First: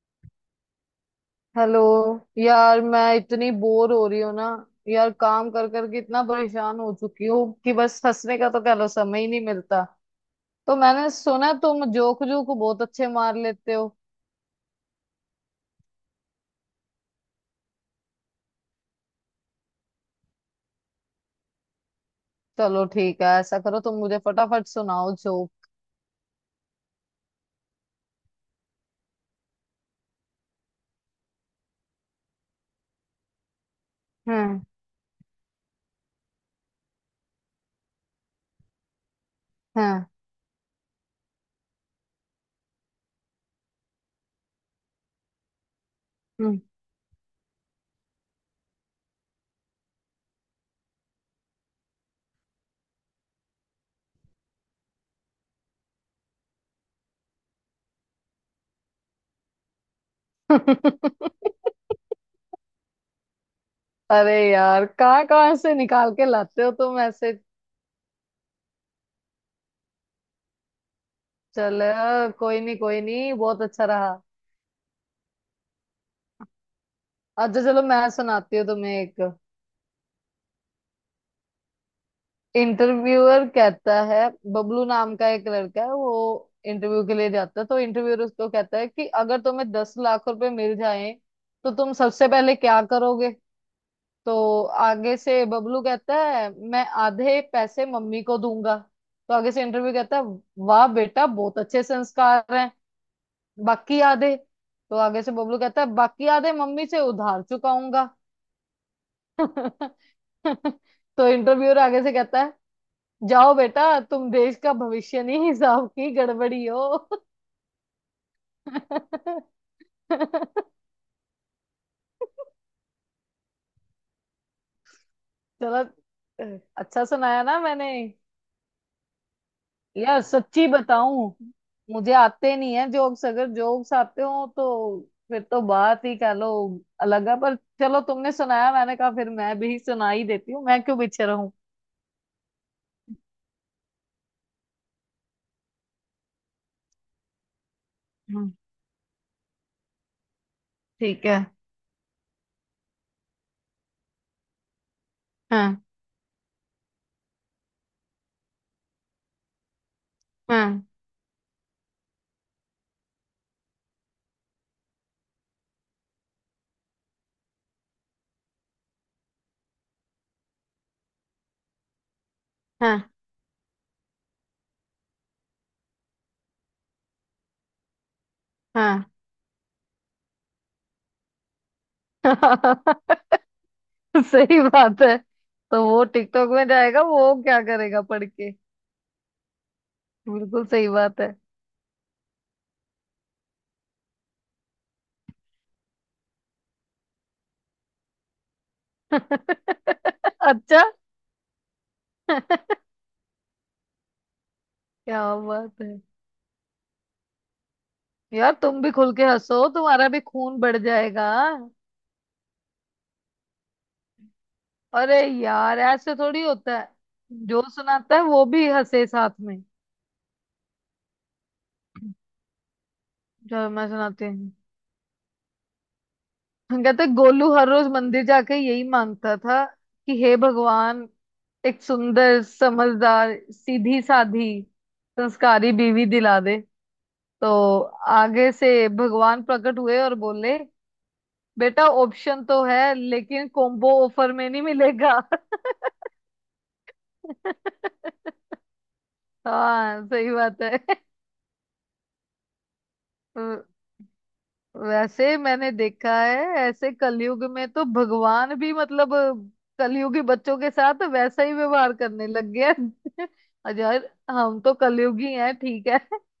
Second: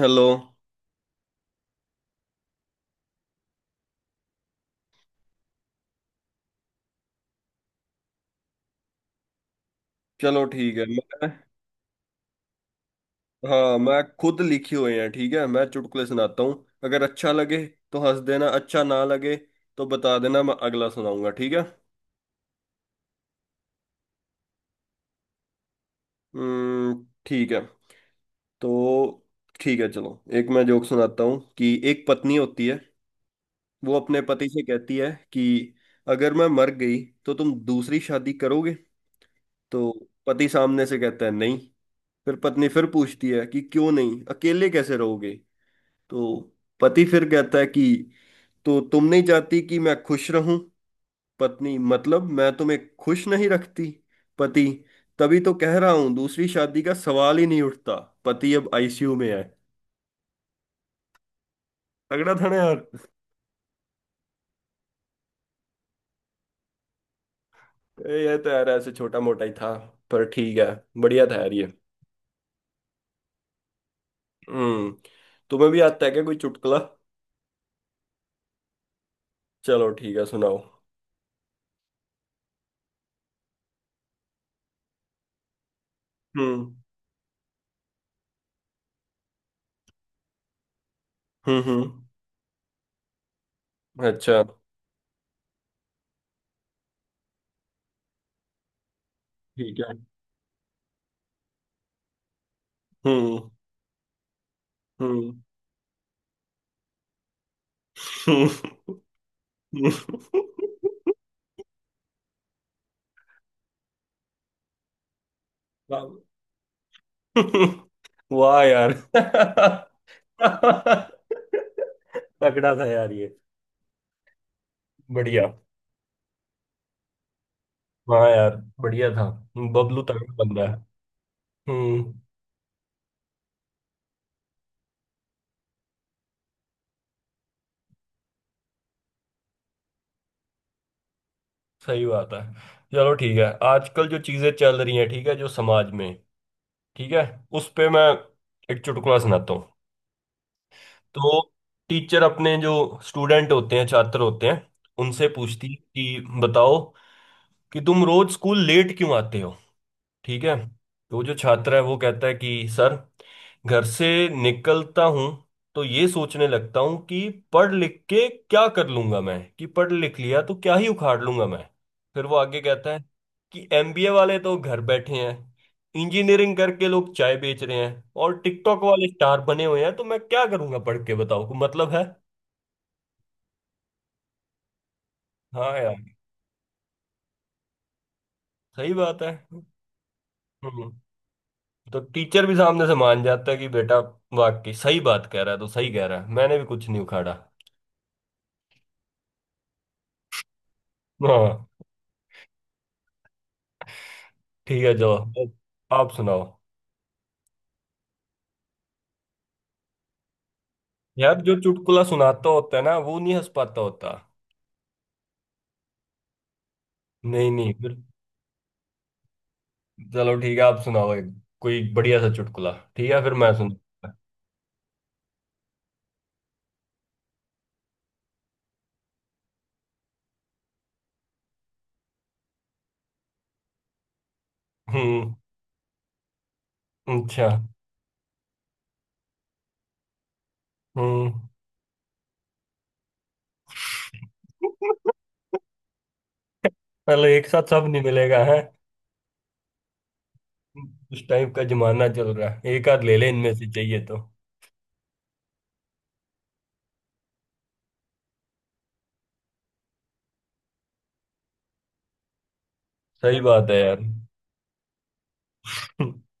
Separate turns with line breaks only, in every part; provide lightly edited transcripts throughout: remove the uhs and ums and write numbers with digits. Hello.
Hello. यार मैं इतनी बोर हो रही हूँ ना। यार काम कर कर के इतना परेशान हो चुकी हूँ कि बस हंसने का तो कह लो समय ही नहीं मिलता।
चलो
तो
ठीक है
मैंने
मैं।
सुना तुम जोक जोक बहुत अच्छे मार लेते
हाँ
हो।
मैं खुद लिखे हुए हैं। ठीक है मैं चुटकुले सुनाता हूँ, अगर अच्छा लगे तो हंस देना, अच्छा ना लगे तो बता देना, मैं अगला सुनाऊंगा। ठीक है।
चलो ठीक है, ऐसा करो तुम मुझे फटाफट सुनाओ जोक।
हम्म। ठीक है तो ठीक है चलो, एक मैं जोक सुनाता हूँ कि एक पत्नी होती है। वो अपने पति
हम्म।
से कहती है कि अगर मैं मर गई तो तुम दूसरी शादी करोगे। तो
हम्म।
पति सामने से कहता है नहीं। फिर पत्नी फिर पूछती है कि क्यों नहीं, अकेले कैसे रहोगे। तो
हम्म।
पति फिर कहता है कि तो तुम नहीं चाहती कि मैं खुश रहूं। पत्नी, मतलब मैं तुम्हें खुश नहीं रखती। पति, तभी तो कह रहा हूं दूसरी शादी का सवाल ही नहीं उठता। पति अब आईसीयू में है। तगड़ा था ना यार।
अरे यार, कहाँ कहाँ से निकाल के लाते हो तुम ऐसे।
ये तो यार ऐसे छोटा मोटा ही था, पर ठीक है, बढ़िया था यार ये।
चल, कोई नहीं कोई नहीं, बहुत अच्छा रहा।
हम्म। तुम्हें भी आता है क्या कोई चुटकुला?
अच्छा चलो मैं सुनाती हूँ तुम्हें एक।
चलो ठीक है सुनाओ।
इंटरव्यूअर कहता है, बबलू नाम का एक लड़का है वो
हम्म।
इंटरव्यू के लिए जाता है तो इंटरव्यूअर उसको कहता है कि अगर तुम्हें 10 लाख रुपए मिल जाएं
हम्म।
तो तुम
हम्म।
सबसे पहले क्या करोगे। तो
अच्छा।
आगे से बबलू कहता है मैं आधे पैसे मम्मी को दूंगा। तो आगे से
ठीक है।
इंटरव्यू कहता है, वाह बेटा बहुत अच्छे संस्कार हैं,
हम्म।
बाकी आधे? तो आगे से
हम्म।
बबलू कहता है बाकी आधे मम्मी से उधार चुकाऊंगा। तो इंटरव्यूअर आगे से कहता है, जाओ बेटा, तुम देश का भविष्य नहीं, हिसाब की
हम्म।
गड़बड़ी हो।
वाह यार, तगड़ा था यार ये, बढ़िया।
चलो, अच्छा सुनाया ना मैंने।
हाँ यार बढ़िया था, बबलू
यार
तगड़ा
सच्ची
बंदा है।
बताऊं, मुझे
हम्म।
आते नहीं है जोक्स। अगर जोक्स आते हो तो फिर तो बात ही कह लो अलग है। पर चलो, तुमने सुनाया, मैंने कहा फिर मैं भी सुना ही देती हूँ, मैं क्यों पीछे रहूं।
सही बात है। चलो ठीक है, आजकल जो चीजें चल रही हैं, ठीक है, जो समाज में, ठीक है, उस पे मैं
हम्म,
एक चुटकुला सुनाता हूँ।
ठीक है।
तो टीचर अपने जो स्टूडेंट होते हैं, छात्र होते हैं, उनसे पूछती है
हाँ।
कि बताओ कि तुम रोज स्कूल लेट क्यों आते हो। ठीक है।
हाँ।
तो जो छात्र है वो कहता है कि सर घर से निकलता हूं तो ये सोचने लगता हूं कि पढ़ लिख के क्या कर लूंगा मैं, कि पढ़ लिख लिया तो क्या ही उखाड़ लूंगा मैं। फिर वो आगे कहता
हाँ।
है कि एमबीए वाले तो घर बैठे हैं, इंजीनियरिंग करके लोग चाय बेच रहे हैं और टिकटॉक
हाँ।
वाले स्टार बने हुए हैं, तो मैं क्या करूंगा पढ़ के, बताओ को मतलब है।
सही बात है।
हाँ
तो
यार
वो टिकटॉक में जाएगा वो क्या करेगा पढ़ के।
सही बात है।
बिल्कुल सही
हम्म।
बात है।
तो टीचर भी सामने से मान जाता है कि बेटा वाकई सही बात कह रहा है, तो सही कह रहा है, मैंने भी कुछ नहीं उखाड़ा।
अच्छा।
हाँ।
क्या
ठीक है चलो, अब
बात है।
आप सुनाओ।
यार तुम भी खुल के हंसो, तुम्हारा भी खून बढ़ जाएगा।
यार जो चुटकुला सुनाता होता है ना, वो नहीं हंस पाता होता।
अरे यार ऐसे थोड़ी होता है,
नहीं
जो
नहीं फिर,
सुनाता है वो भी हंसे साथ में।
चलो ठीक है आप सुनाओ एक कोई बढ़िया सा चुटकुला, ठीक है, फिर मैं
चलो मैं
सुना।
सुनाती हूँ। हम कहते हैं, गोलू हर रोज मंदिर जाके यही मांगता था कि हे भगवान, एक सुंदर समझदार सीधी साधी
हम्म।
संस्कारी बीवी दिला दे।
अच्छा।
तो आगे से भगवान प्रकट हुए और बोले,
हम्म।
बेटा ऑप्शन तो है लेकिन कॉम्बो ऑफर में नहीं मिलेगा।
मतलब एक साथ सब नहीं मिलेगा है,
हाँ सही बात
उस टाइप का जमाना चल रहा है, एक आध ले ले
है।
इनमें से चाहिए तो।
वैसे मैंने देखा है ऐसे कलयुग में तो भगवान भी मतलब कलयुगी बच्चों के साथ वैसा ही व्यवहार करने लग गया है।
सही बात है
और
यार।
यार हम तो कलयुगी हैं, ठीक है।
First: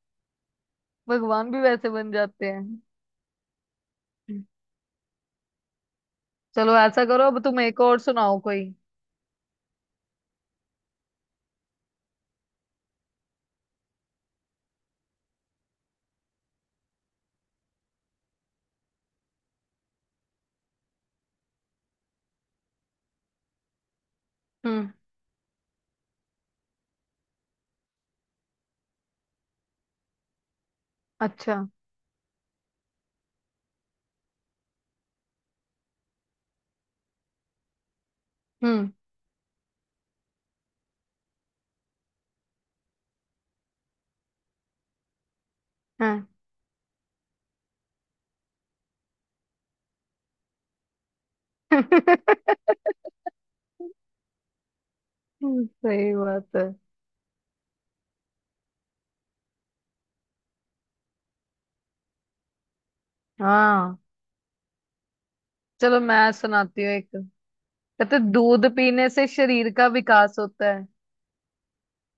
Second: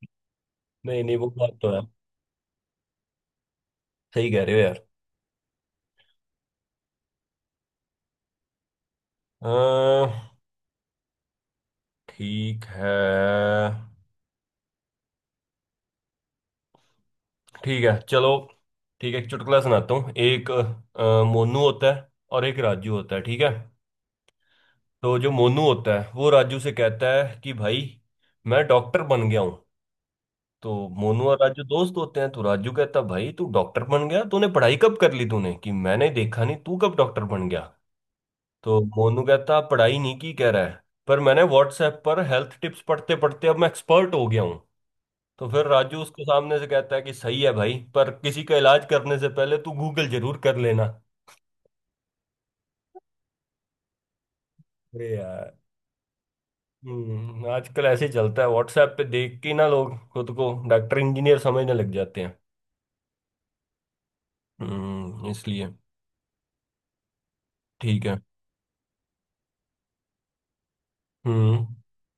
नहीं नहीं वो
भगवान
बात
भी
तो है,
वैसे बन जाते हैं।
सही कह रहे हो यार।
चलो ऐसा करो, अब तुम एक और सुनाओ कोई।
अह, ठीक है। ठीक है चलो, ठीक है एक चुटकुला सुनाता हूँ। एक मोनू होता है और एक राजू होता है, ठीक है।
हम्म।
तो जो मोनू होता है वो राजू से कहता है कि भाई मैं डॉक्टर बन गया हूँ। तो मोनू और
अच्छा।
राजू दोस्त होते हैं, तो राजू कहता है भाई तू डॉक्टर बन गया, तूने पढ़ाई कब कर ली तूने, कि मैंने देखा नहीं तू कब डॉक्टर बन गया। तो
हम्म।
मोनू कहता पढ़ाई नहीं की, कह रहा है पर मैंने व्हाट्सएप पर हेल्थ टिप्स पढ़ते पढ़ते अब मैं एक्सपर्ट हो गया हूँ। तो फिर राजू उसको
हाँ।
सामने से कहता है कि सही है भाई, पर किसी का इलाज करने से पहले तू गूगल जरूर कर लेना।
सही
अरे यार।
बात है।
हम्म। आजकल ऐसे ही चलता है, व्हाट्सएप पे देख के ना लोग खुद को डॉक्टर इंजीनियर समझने लग जाते हैं।
हाँ।
हम्म, इसलिए
चलो मैं सुनाती हूँ एक।
ठीक है।
कहते दूध पीने से शरीर का विकास होता है
हम्म।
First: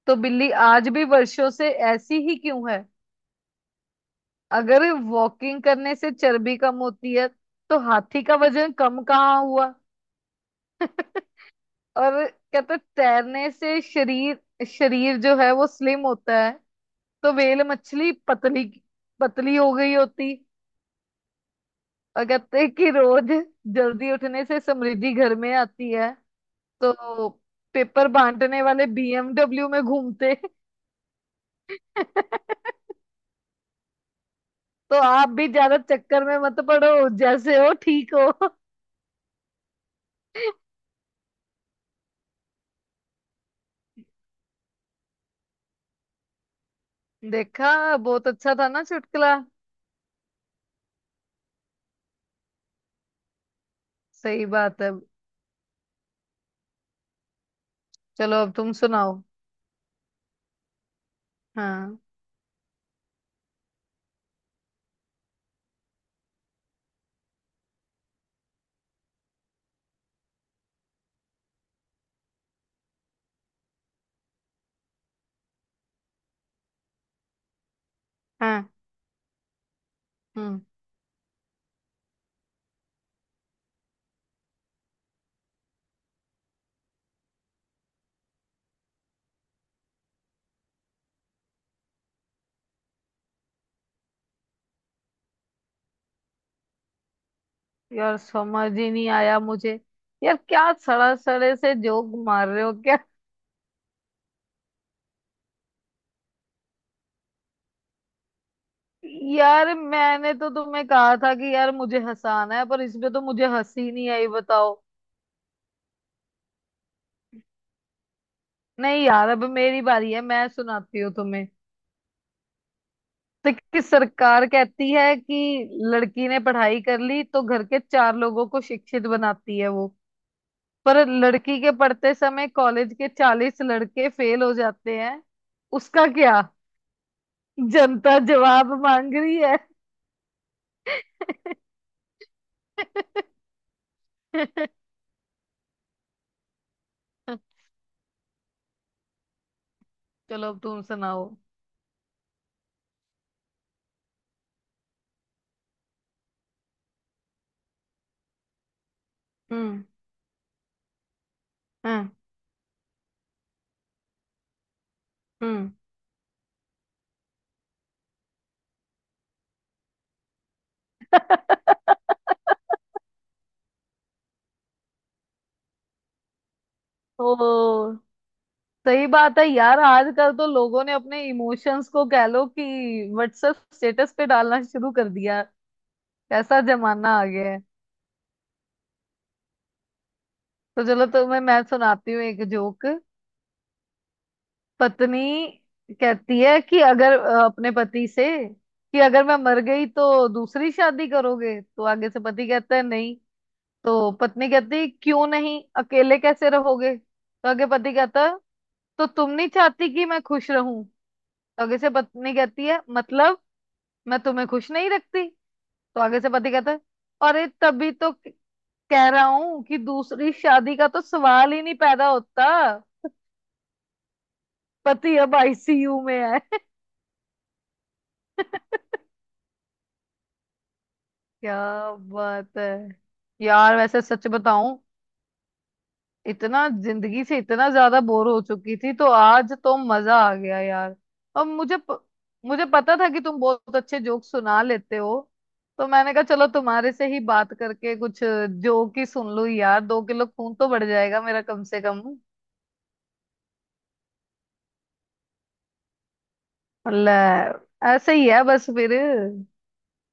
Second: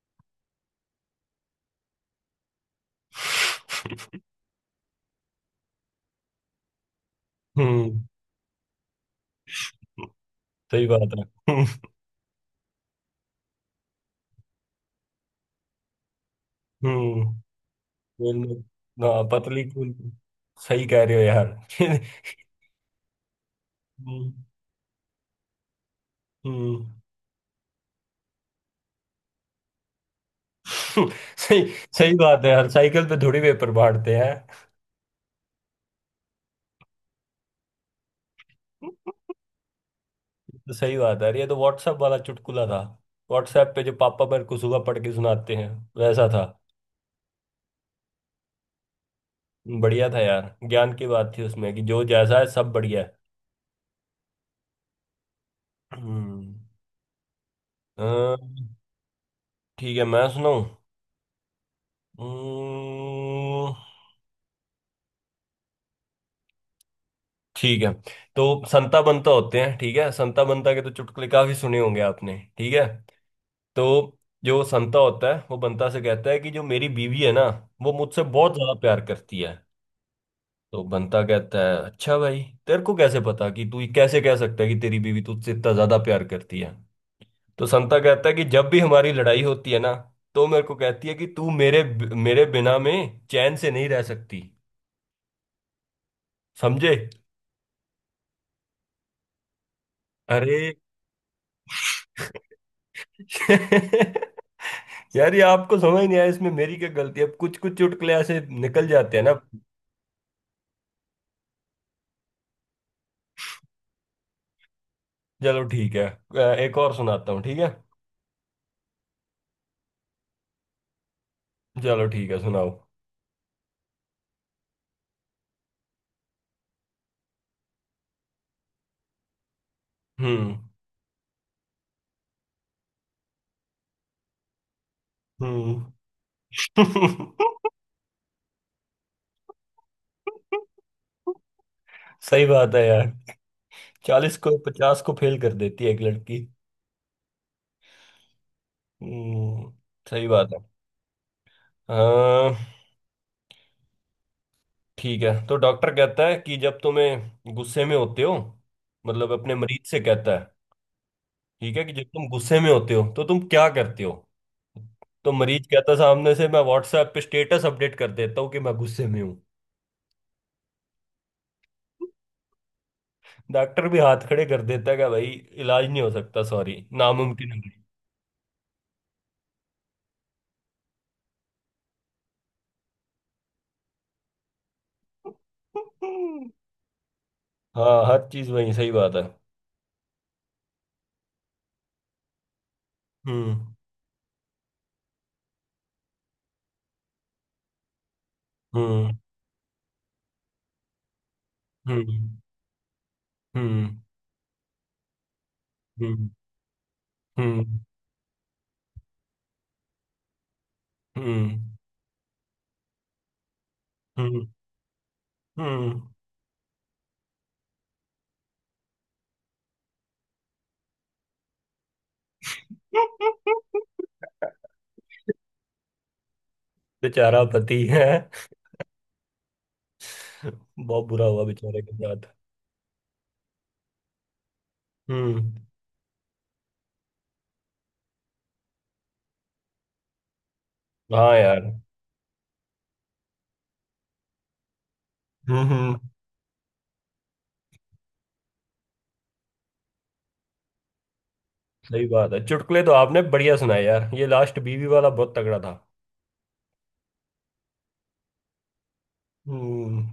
तो बिल्ली आज भी वर्षों से ऐसी ही क्यों है? अगर वॉकिंग करने से चर्बी कम होती है तो
हम्म।
हाथी का वजन कम कहाँ हुआ?
सही बात है। हम्म।
और कहते हैं, तैरने से शरीर शरीर जो है वो स्लिम होता है
हम्म,
तो व्हेल मछली
बोल में
पतली
ना,
पतली
पतली
हो
कूल।
गई होती।
सही कह रहे हो यार।
और कहते हैं कि रोज जल्दी
हम्म।
उठने से समृद्धि घर में आती है
हम्म।
तो पेपर बांटने वाले बीएमडब्ल्यू में घूमते।
सही। सही बात है यार, साइकिल पे थोड़ी पेपर बांटते हैं।
तो आप भी ज्यादा चक्कर में मत पड़ो, जैसे हो ठीक हो।
तो सही बात है, अरे ये तो व्हाट्सएप वाला चुटकुला था, व्हाट्सएप पे जो पापा मेरे को सुबह पढ़ के सुनाते हैं, वैसा था।
देखा, बहुत अच्छा था ना चुटकुला।
बढ़िया था यार, ज्ञान की बात थी उसमें कि जो जैसा है सब बढ़िया है।
सही बात है।
हम्म। अ,
चलो अब तुम सुनाओ।
ठीक है मैं सुनाऊं।
हाँ।
हम्म। ठीक है। तो संता बंता होते हैं, ठीक है, संता बंता के तो चुटकुले काफी सुने होंगे आपने, ठीक है। तो जो संता होता है वो बंता से कहता है कि जो मेरी बीवी है ना, वो मुझसे बहुत
हाँ।
ज्यादा प्यार करती है।
हम्म।
तो बनता कहता है अच्छा भाई, तेरे को कैसे पता, कि तू कैसे कह सकता है कि तेरी बीवी तुझसे इतना ज्यादा प्यार करती है। तो संता कहता है कि जब भी हमारी लड़ाई होती है ना, तो मेरे को कहती है कि तू मेरे मेरे बिना में चैन से नहीं रह सकती। समझे?
यार समझ ही नहीं आया मुझे। यार
अरे
क्या सड़ा सड़े से जोक मार रहे हो क्या।
यार ये आपको समझ नहीं आया, इसमें मेरी क्या गलती है, अब कुछ कुछ चुटकुले ऐसे निकल जाते हैं ना।
यार मैंने तो तुम्हें कहा था कि यार मुझे हंसाना है, पर इसमें तो मुझे हंसी नहीं आई, बताओ।
चलो ठीक है, एक और सुनाता हूँ, ठीक है।
नहीं यार, अब मेरी बारी है, मैं सुनाती हूँ तुम्हें।
चलो ठीक है सुनाओ।
तो कि सरकार कहती है कि लड़की ने पढ़ाई कर ली तो घर के चार लोगों को शिक्षित बनाती है वो।
हम्म।
पर लड़की के पढ़ते समय कॉलेज के 40 लड़के फेल हो जाते हैं,
हम्म।
उसका क्या? जनता जवाब मांग रही है।
सही बात है यार, चालीस को पचास को फेल कर देती है एक लड़की। हम्म। सही
चलो
बात है।
अब तुम सुनाओ।
हाँ ठीक है। तो डॉक्टर कहता है कि जब तुम्हें गुस्से में होते हो, मतलब अपने
हम्म।
मरीज से कहता है, ठीक है, कि जब
हम्म।
तुम गुस्से में होते हो तो तुम क्या करते हो। तो मरीज
हम्म।
कहता है, सामने से, मैं व्हाट्सएप पे स्टेटस अपडेट कर देता हूँ कि मैं गुस्से में हूँ। डॉक्टर भी हाथ खड़े कर देता है कि भाई इलाज नहीं हो सकता, सॉरी, नामुमकिन है भाई।
ओ, सही बात है यार। आजकल तो लोगों ने अपने इमोशंस को कह लो कि व्हाट्सएप स्टेटस पे डालना शुरू कर दिया। कैसा जमाना आ गया है।
हाँ हर चीज वही, सही बात है।
तो चलो तुम्हें मैं सुनाती हूँ एक जोक।
हम्म।
पत्नी कहती है कि अगर अपने पति से कि
हम्म।
अगर मैं मर गई तो दूसरी शादी करोगे, तो आगे से
हम्म।
पति कहता है नहीं।
हम्म।
तो पत्नी कहती है क्यों नहीं, अकेले
हम्म।
कैसे रहोगे, तो आगे
हम्म।
पति कहता है तो तुम नहीं चाहती कि मैं खुश रहूं।
हम्म।
तो आगे से पत्नी कहती है मतलब मैं
हम्म।
तुम्हें खुश नहीं रखती। तो
हम्म।
आगे से पति कहता है, अरे तभी तो कह रहा हूं कि दूसरी शादी का तो सवाल ही नहीं पैदा होता। पति अब आईसीयू में है।
बेचारा पति है, बहुत बुरा हुआ
क्या
बेचारे के साथ।
बात है। यार वैसे सच बताऊं,
हम्म।
इतना जिंदगी से इतना ज्यादा बोर हो चुकी थी तो आज तो मजा आ गया यार।
हाँ
और
यार।
मुझे मुझे पता था कि तुम बहुत अच्छे जोक सुना लेते हो।
हम्म।
तो
हम्म।
मैंने कहा चलो तुम्हारे से ही बात करके कुछ जोक ही सुन लूं यार, 2 किलो खून तो बढ़ जाएगा मेरा कम से कम।
सही बात है, चुटकुले तो आपने बढ़िया सुनाए यार, ये लास्ट बीवी वाला बहुत तगड़ा था।
ले, ऐसे ही है बस फिर।
हम्म।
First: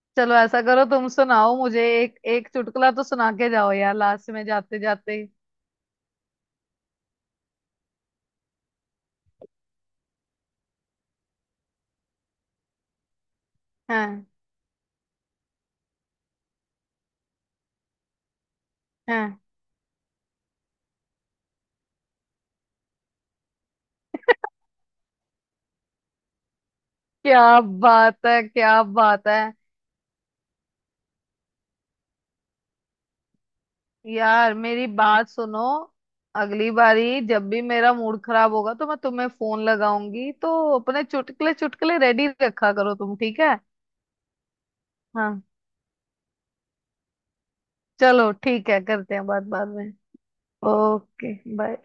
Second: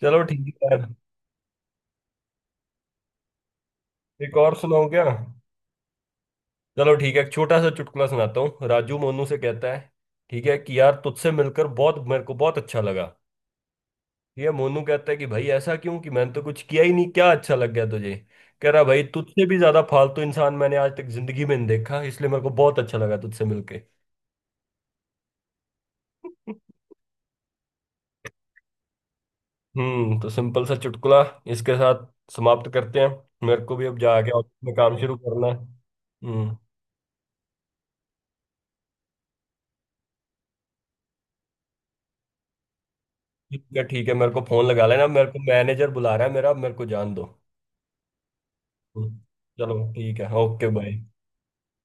चलो
चलो
ठीक
ऐसा
है
करो
यार।
तुम सुनाओ मुझे एक एक चुटकुला तो सुना के जाओ यार, लास्ट
एक
में
और
जाते
सुनाओ क्या?
जाते।
चलो ठीक है, एक छोटा सा चुटकुला सुनाता हूँ। राजू मोनू से कहता है, ठीक है, कि यार तुझसे मिलकर बहुत, मेरे को बहुत अच्छा लगा।
हाँ।
ये मोनू कहता है कि भाई ऐसा क्यों, कि मैंने तो कुछ किया ही नहीं, क्या अच्छा लग गया तुझे? कह रहा भाई
हाँ।
तुझसे भी ज्यादा फालतू इंसान मैंने आज तक जिंदगी में नहीं देखा, इसलिए मेरे को बहुत अच्छा लगा तुझसे मिलके।
क्या बात है क्या बात है।
हम्म। तो सिंपल सा चुटकुला, इसके साथ समाप्त करते हैं, मेरे को भी अब जाके ऑफिस
यार
में
मेरी
काम शुरू
बात
करना है।
सुनो,
हम्म।
अगली बारी जब भी मेरा मूड खराब होगा तो मैं तुम्हें फोन लगाऊंगी, तो अपने चुटकुले चुटकुले रेडी रखा करो तुम ठीक है।
ठीक है ठीक है, मेरे को फोन लगा लेना, मेरे को
हाँ।
मैनेजर बुला रहा है मेरा, मेरे को जान दो।
चलो ठीक है, करते
हम्म।
हैं बात बाद
चलो
में।
ठीक है, ओके बाय।
Okay bye.